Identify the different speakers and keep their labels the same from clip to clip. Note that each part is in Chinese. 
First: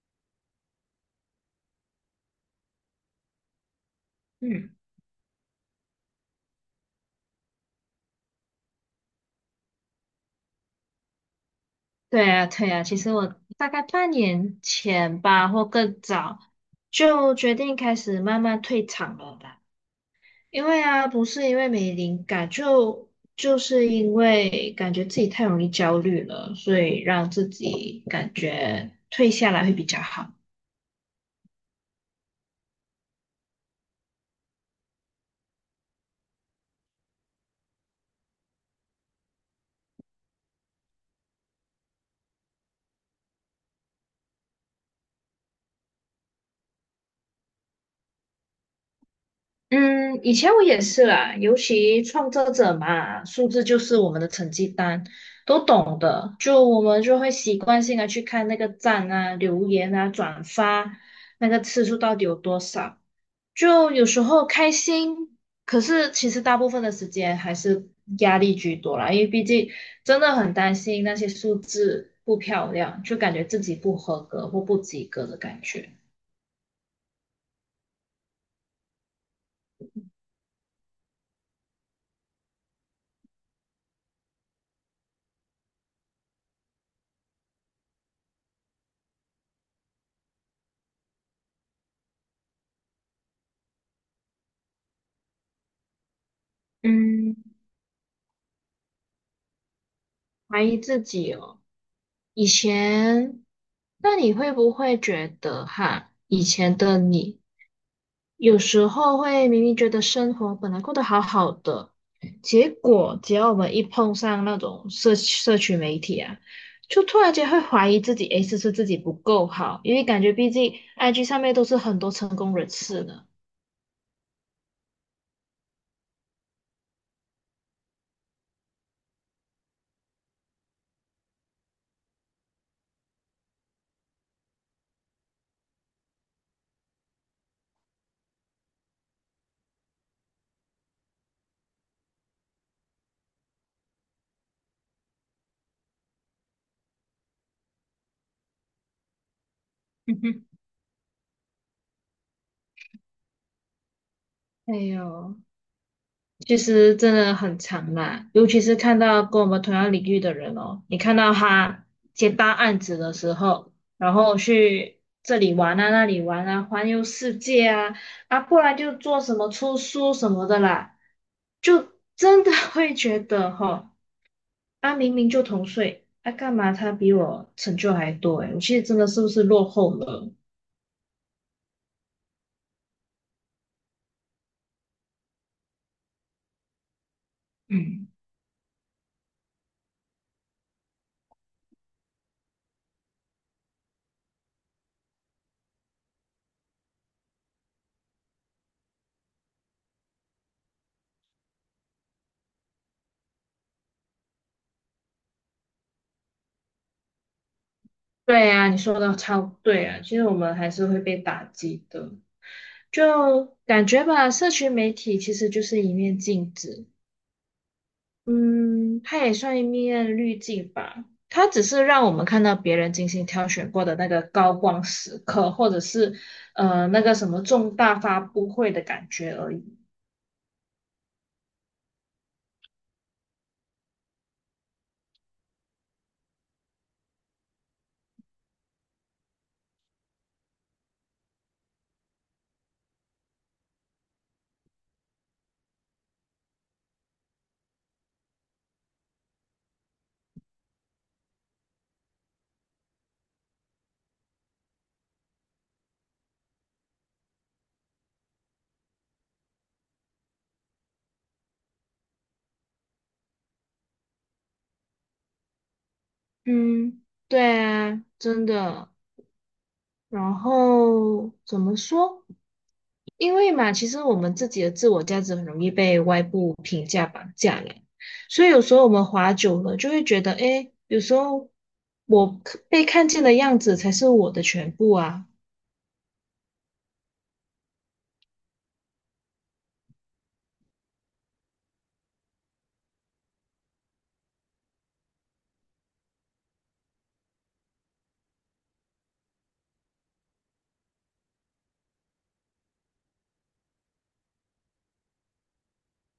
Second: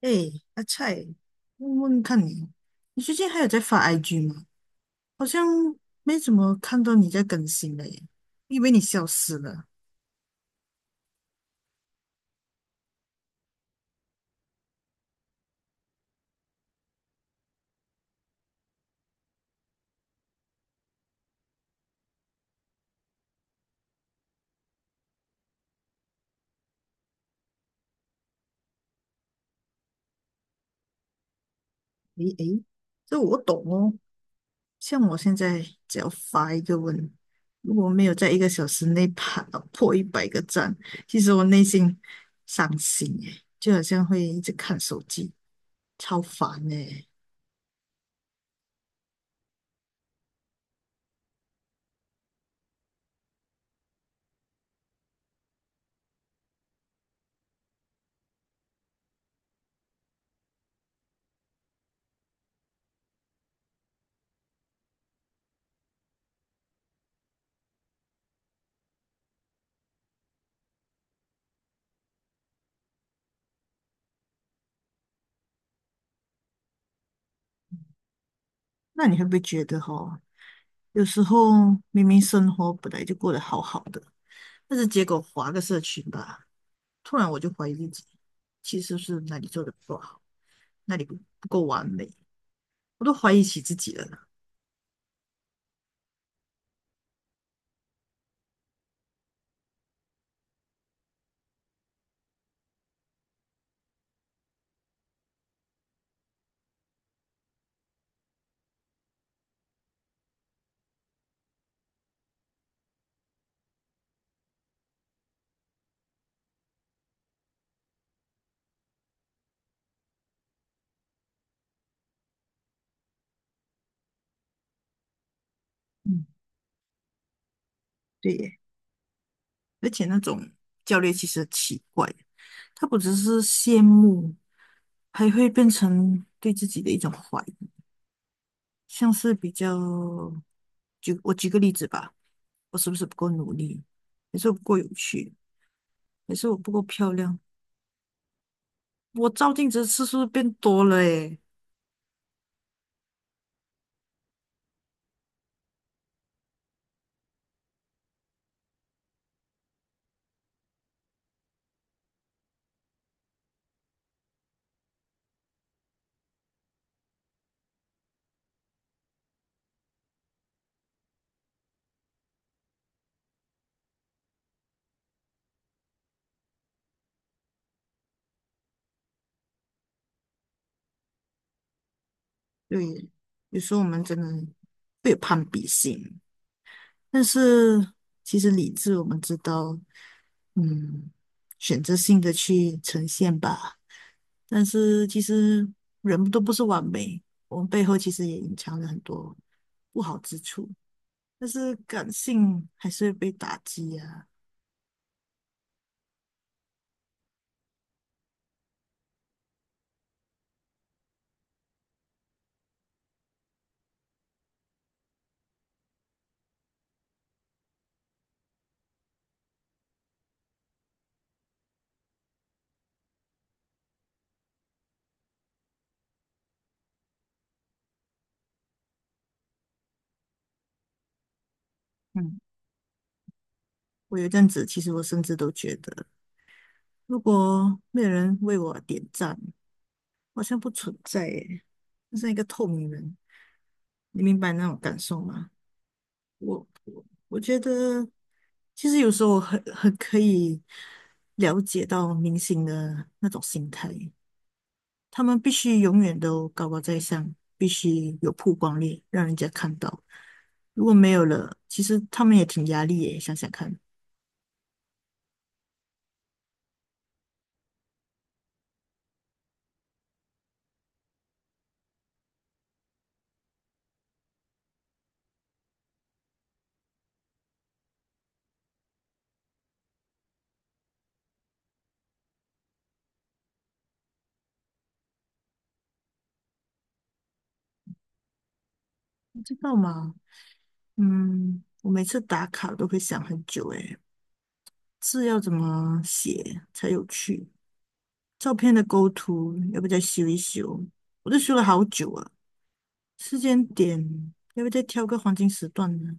Speaker 1: 哎，阿菜，问问看你，你最近还有在发 IG 吗？
Speaker 2: 嗯，
Speaker 1: 好像没怎么看到你在更新了耶，以为你消失了。
Speaker 2: 对啊，对啊，其实我大概半年前吧，或更早，就决定开始慢慢退场了吧。因为啊，不是因为没灵感，就是因为感觉自己太容易焦虑了，所以让自己感觉退下来会比较好。
Speaker 1: 诶诶，这我懂哦。像我现在只要发一个问，如果没有在1个小时内爬到破100个赞，其实我内心伤心耶，就好像会一直看手机，超烦耶。
Speaker 2: 嗯，以前我也是啦，尤其创作者嘛，数字就是我们的成绩单，都懂的。就我们就会习惯性的去看那个赞啊、留言啊、转发那个次数到底有多少。就有时候开心，可是其实大部分的时间还是压力居多啦，因为毕竟真的很担心那些数字不漂亮，就感觉自己不合格或不及格的感觉。
Speaker 1: 那你会不会觉得哦，有时候明明生活本来就过得好好的？但是结果划个社群吧，突然我就怀疑自己，其实是哪里做的不够好，哪里不够完美，我都怀疑起自己了呢。
Speaker 2: 嗯，怀疑自己哦。以前，那你会不会觉得哈，以前的你有时候会明明觉得生活本来过得好好的，结果只要我们一碰上那种社群媒体啊，就突然间会怀疑自己，诶，是不是自己不够好？因为感觉毕竟 IG 上面都是很多成功人士呢。
Speaker 1: 嗯，对耶，而且那种教练其实很奇怪，他不只是羡慕，还会变成对自己的一种怀疑，像是比较，我举个例子吧，我是不是不够努力，还是我不够有趣，还是我不够漂亮，我照镜子的次数变 多了诶。
Speaker 2: 哎呦。其实真的很长啦，尤其是看到跟我们同样领域的人哦，你看到他接大案子的时候，然后去这里玩啊，那里玩啊，环游世界啊，啊，不然就做什么出书什么的啦，就真的 会觉得哈、哦啊，明明就同岁，啊，干嘛他比我成就还多诶，我其实真的是不是落后了？
Speaker 1: 对，有时候我们真的会有攀比心，但是
Speaker 2: 嗯。
Speaker 1: 其实理智我们知道，嗯，选择性的去呈现吧。但是其实人都不是完美，我们背后其实也隐藏了很多不好之处。但是感性还是会被打击啊。
Speaker 2: 对啊，你说的超对啊，其实我们还是会被打击的，就感觉吧，社群媒体其实就是一面镜子，嗯，它也算一面滤镜吧，它只是让我们看到别人精心挑选过的那个高光时刻，或者是那个什么重大发布会的感觉而已。
Speaker 1: 嗯，我有一阵子，其实我甚至都觉得，如果没有人为我点赞，好像不存在耶，就像一个透明人，你明白那种感受吗？我觉得，其实有时候我很可以了解到明星的那种心态，他们必须永远都高高在上，必须有曝光率，让人家看到。如果没有了，其实他们也挺压力耶，想想看，
Speaker 2: 嗯，对啊，真的。然后怎么说？因为嘛，其实我们自己的自我价值很容易被外部评价绑架了，所以有时候我们滑久了就会觉得，诶，有时候我可被看见的样子才是我的全部啊。
Speaker 1: 你知道吗？嗯，我每次打卡都会想很久，诶，字要怎么写才有趣？照片的构图要不要再修一修？我都修了好久啊。时间点要不要再挑个黄金时段呢？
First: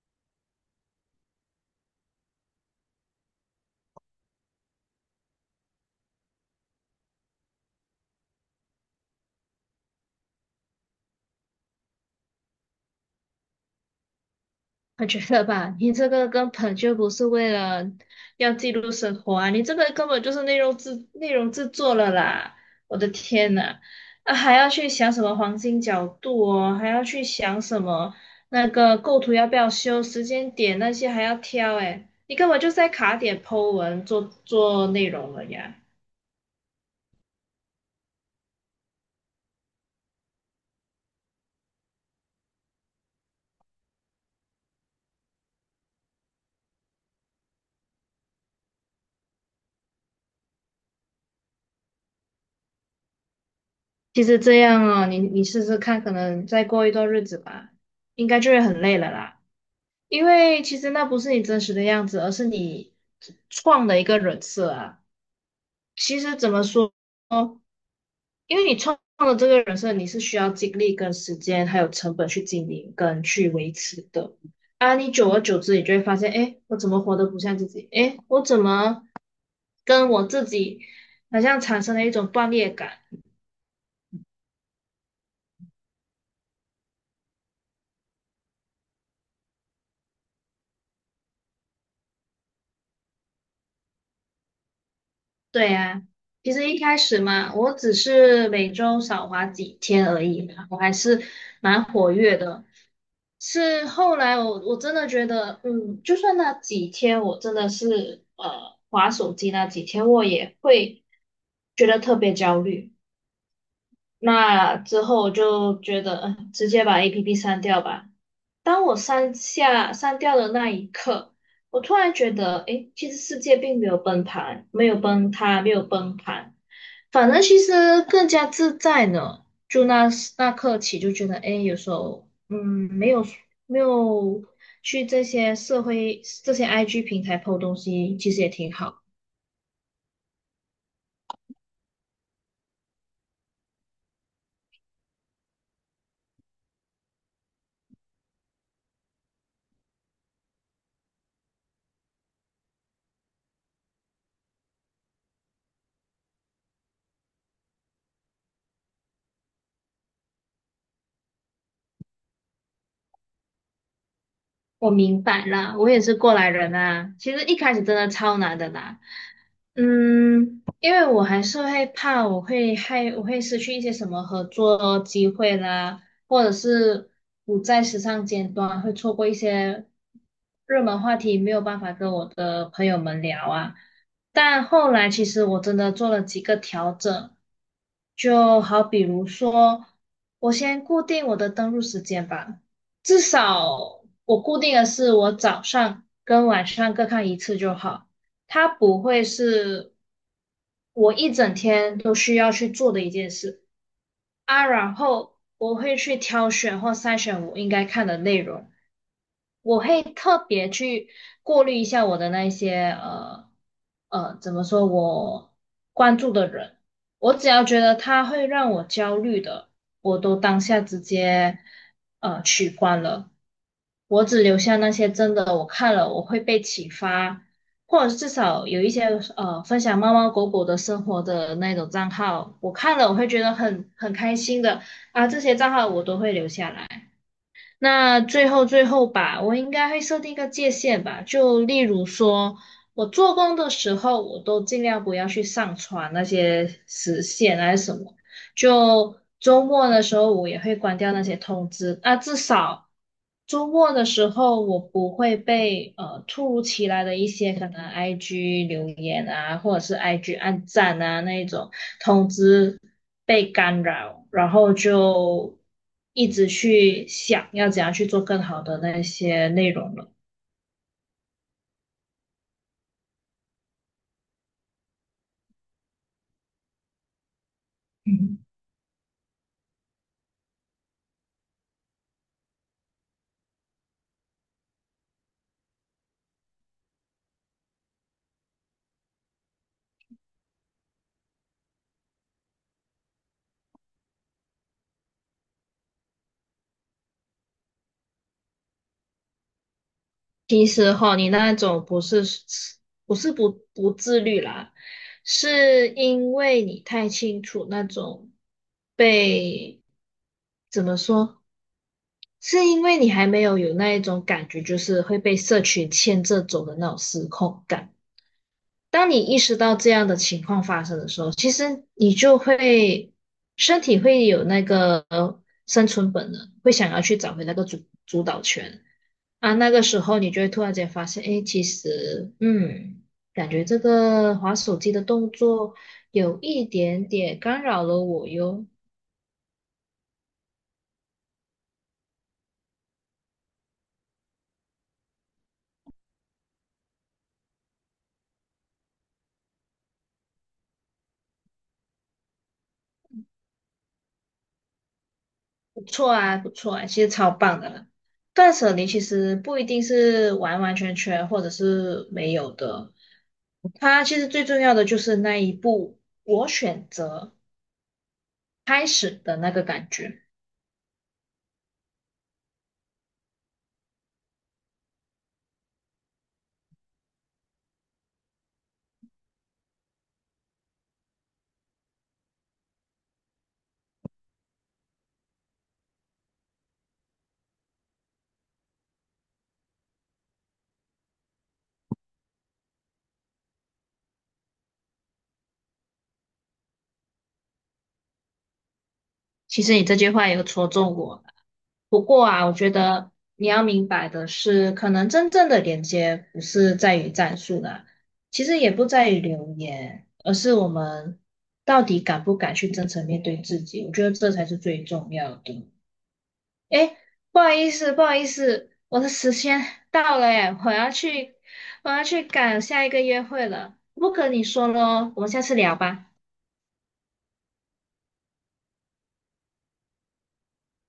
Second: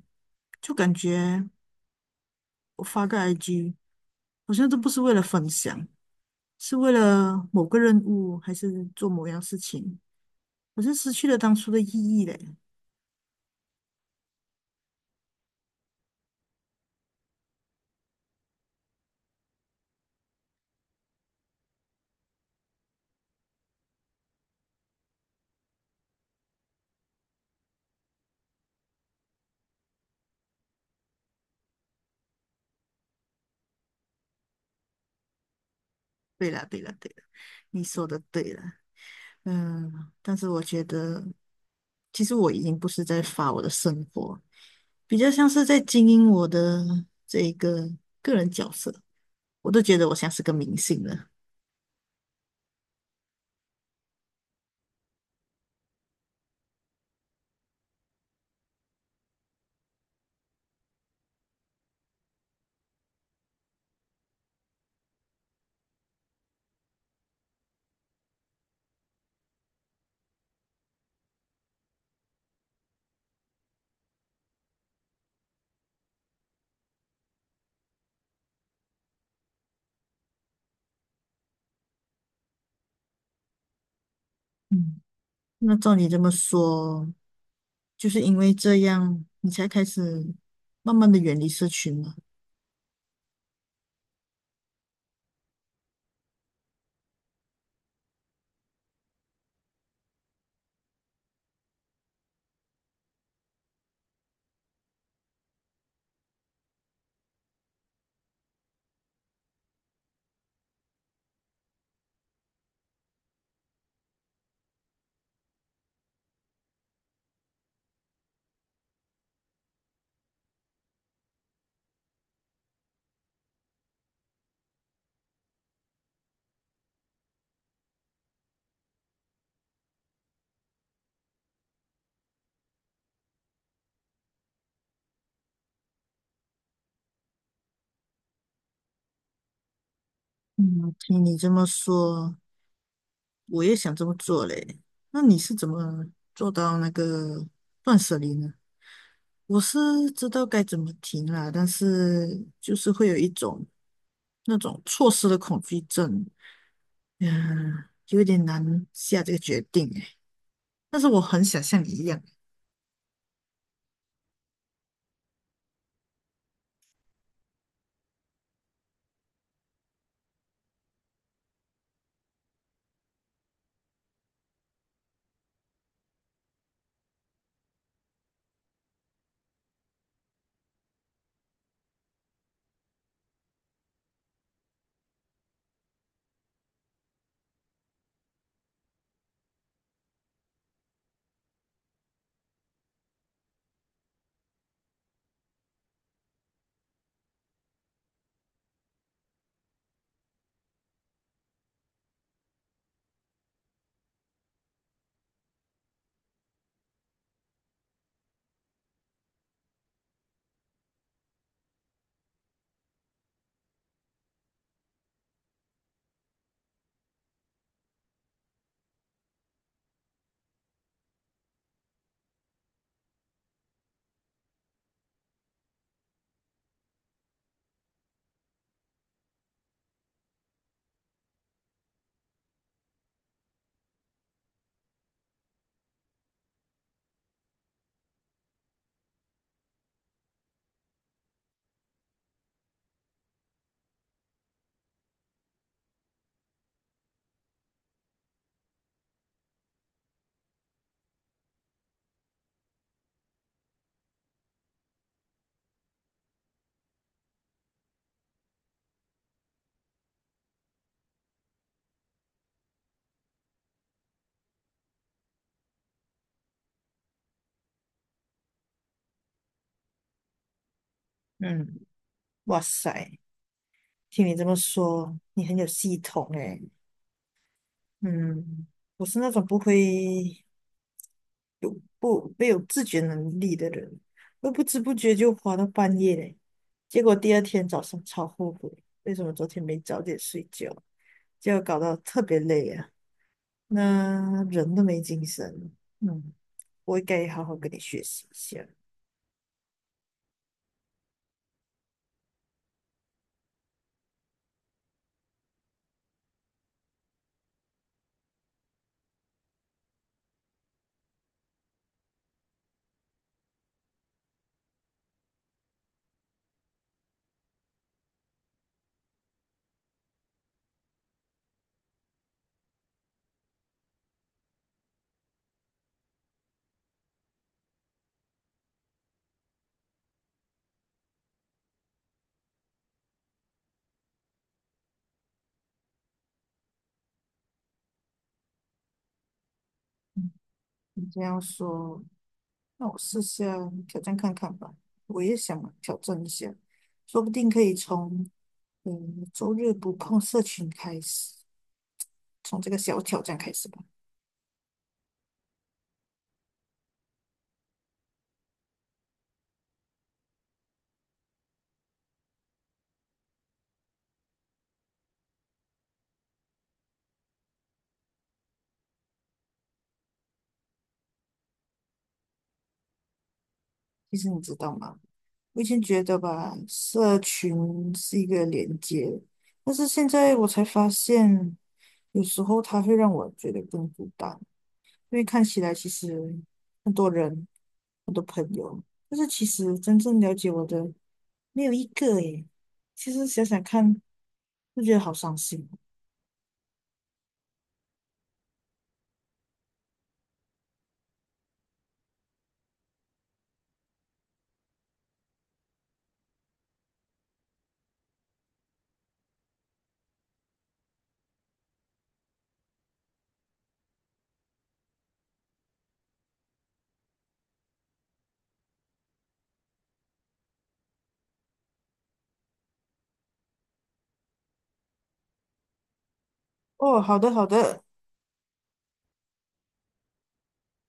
Speaker 1: 就感觉我发个 IG 好像都不是为了分享，是为了某个任务，还是做某样事情，好像失去了当初的意义嘞。
Speaker 2: 我觉得吧，你这个根本就不是为了要记录生活啊，你这个根本就是内容制作了啦！我的天呐，啊还要去想什么黄金角度哦，还要去想什么那个构图要不要修，时间点那些还要挑诶，你根本就是在卡点 po 文做内容了呀。
Speaker 1: 对了，对了，对了，你说的对了。嗯，但是我觉得，其实我已经不是在发我的生活，比较像是在经营我的这一个个人角色。我都觉得我像是个明星了。
Speaker 2: 其实这样哦，你试试看，可能再过一段日子吧，应该就会很累了啦。因为其实那不是你真实的样子，而是你创的一个人设啊。其实怎么说，因为你创的这个人设，你是需要精力跟时间还有成本去经营跟去维持的啊。你久而久之，你就会发现，哎，我怎么活得不像自己？哎，我怎么跟我自己好像产生了一种断裂感？
Speaker 1: 嗯，那照你这么说，就是因为这样，你才开始慢慢的远离社群嘛？
Speaker 2: 对啊，其实一开始嘛，我只是每周少滑几天而已嘛我还是蛮活跃的。是后来我真的觉得，嗯，就算那几天我真的是划手机那几天，我也会觉得特别焦虑。那之后我就觉得，嗯，直接把 APP 删掉吧。当我删掉的那一刻，我突然觉得，诶，其实世界并没有崩盘，没有崩塌，没有崩盘，反正其实更加自在呢。就那时那刻起，就觉得，诶，有时候，嗯，没有没有去这些社会这些 IG 平台 po 东西，其实也挺好。
Speaker 1: 嗯，听你这么说，我也想这么做嘞。那你是怎么做到那个断舍离呢？我是知道该怎么停啦，但是就是会有一种那种错失的恐惧症，嗯，有点难下这个决定诶。但是我很想像你一样，
Speaker 2: 我明白啦，我也是过来人啊。其实一开始真的超难的啦，嗯，因为我还是会怕，我会害，我会失去一些什么合作机会啦，或者是不在时尚尖端，会错过一些热门话题，没有办法跟我的朋友们聊啊。但后来其实我真的做了几个调整，就好比如说，我先固定我的登录时间吧。至少我固定的是我早上跟晚上各看一次就好，它不会是我一整天都需要去做的一件事。啊，然后我会去挑选或筛选我应该看的内容，我会特别去过滤一下我的那一些，怎么说我关注的人，我只要觉得他会让我焦虑的，我都当下直接取关了，我只留下那些真的我看了我会被启发。或者是至少有一些分享猫猫狗狗的生活的那种账号，我看了我会觉得很开心的啊，这些账号我都会留下来。那最后吧，我应该会设定一个界限吧，就例如说我做工的时候，我都尽量不要去上传那些时限啊还是什么。就周末的时候，我也会关掉那些通知。啊，至少周末的时候，我不会被突如其来的一些可能 IG 留言啊，或者是 IG 按赞啊那一种通知被干扰，然后就一直去想要怎样去做更好的那些内容了。
Speaker 1: 嗯，哇塞。听你这么说，你很有系统诶。
Speaker 2: 嗯。
Speaker 1: 嗯，我是那种不会有不没有自觉能力的人，会不知不觉就花到半夜嘞。结果第二天早上超后悔，为什么昨天没早点睡觉，结果搞到特别累啊，那人都没精神。嗯，我应该好好跟你学习一下。
Speaker 2: 其实哈，你那种不是不自律啦，是因为你太清楚那种被怎么说，是因为你还没有那一种感觉，就是会被社群牵着走的那种失控感。当你意识到这样的情况发生的时候，其实你就会身体会有那个生存本能，会想要去找回那个主导权。啊，那个时候你就会突然间发现，诶，其实，嗯，感觉这个划手机的动作有一点点干扰了我哟。
Speaker 1: 你这样说，那我试下挑战看看吧，我也想挑战一下，说不定可以从嗯周日不碰社群开始，从这个小挑战开始吧。
Speaker 2: 不错啊，不错啊，其实超棒的啦断舍离其实不一定是完完全全或者是没有的，它其实最重要的就是那一步，我选择开始的那个感觉。
Speaker 1: 其实你知道吗？我以前觉得吧，社群是一个连接，但是现在我才发现，有时候它会让我觉得更孤单，因为看起来其实很多人、很多朋友，但是其实真正了解我的。没有一个诶。其实想想看，就觉得好伤心。
Speaker 2: 其实你这句话也有戳中我，不过啊，我觉得你要明白的是，可能真正的连接不是在于战术啦，其实也不在于留言，而是我们到底敢不敢去真诚面对自己。我觉得这才是最重要的。诶，不好意思，不好意思，我的时间 到了，诶，我要去，我要去赶下一个约会了。不跟你说喽，我们下次聊吧。
Speaker 1: 哦，好的好的，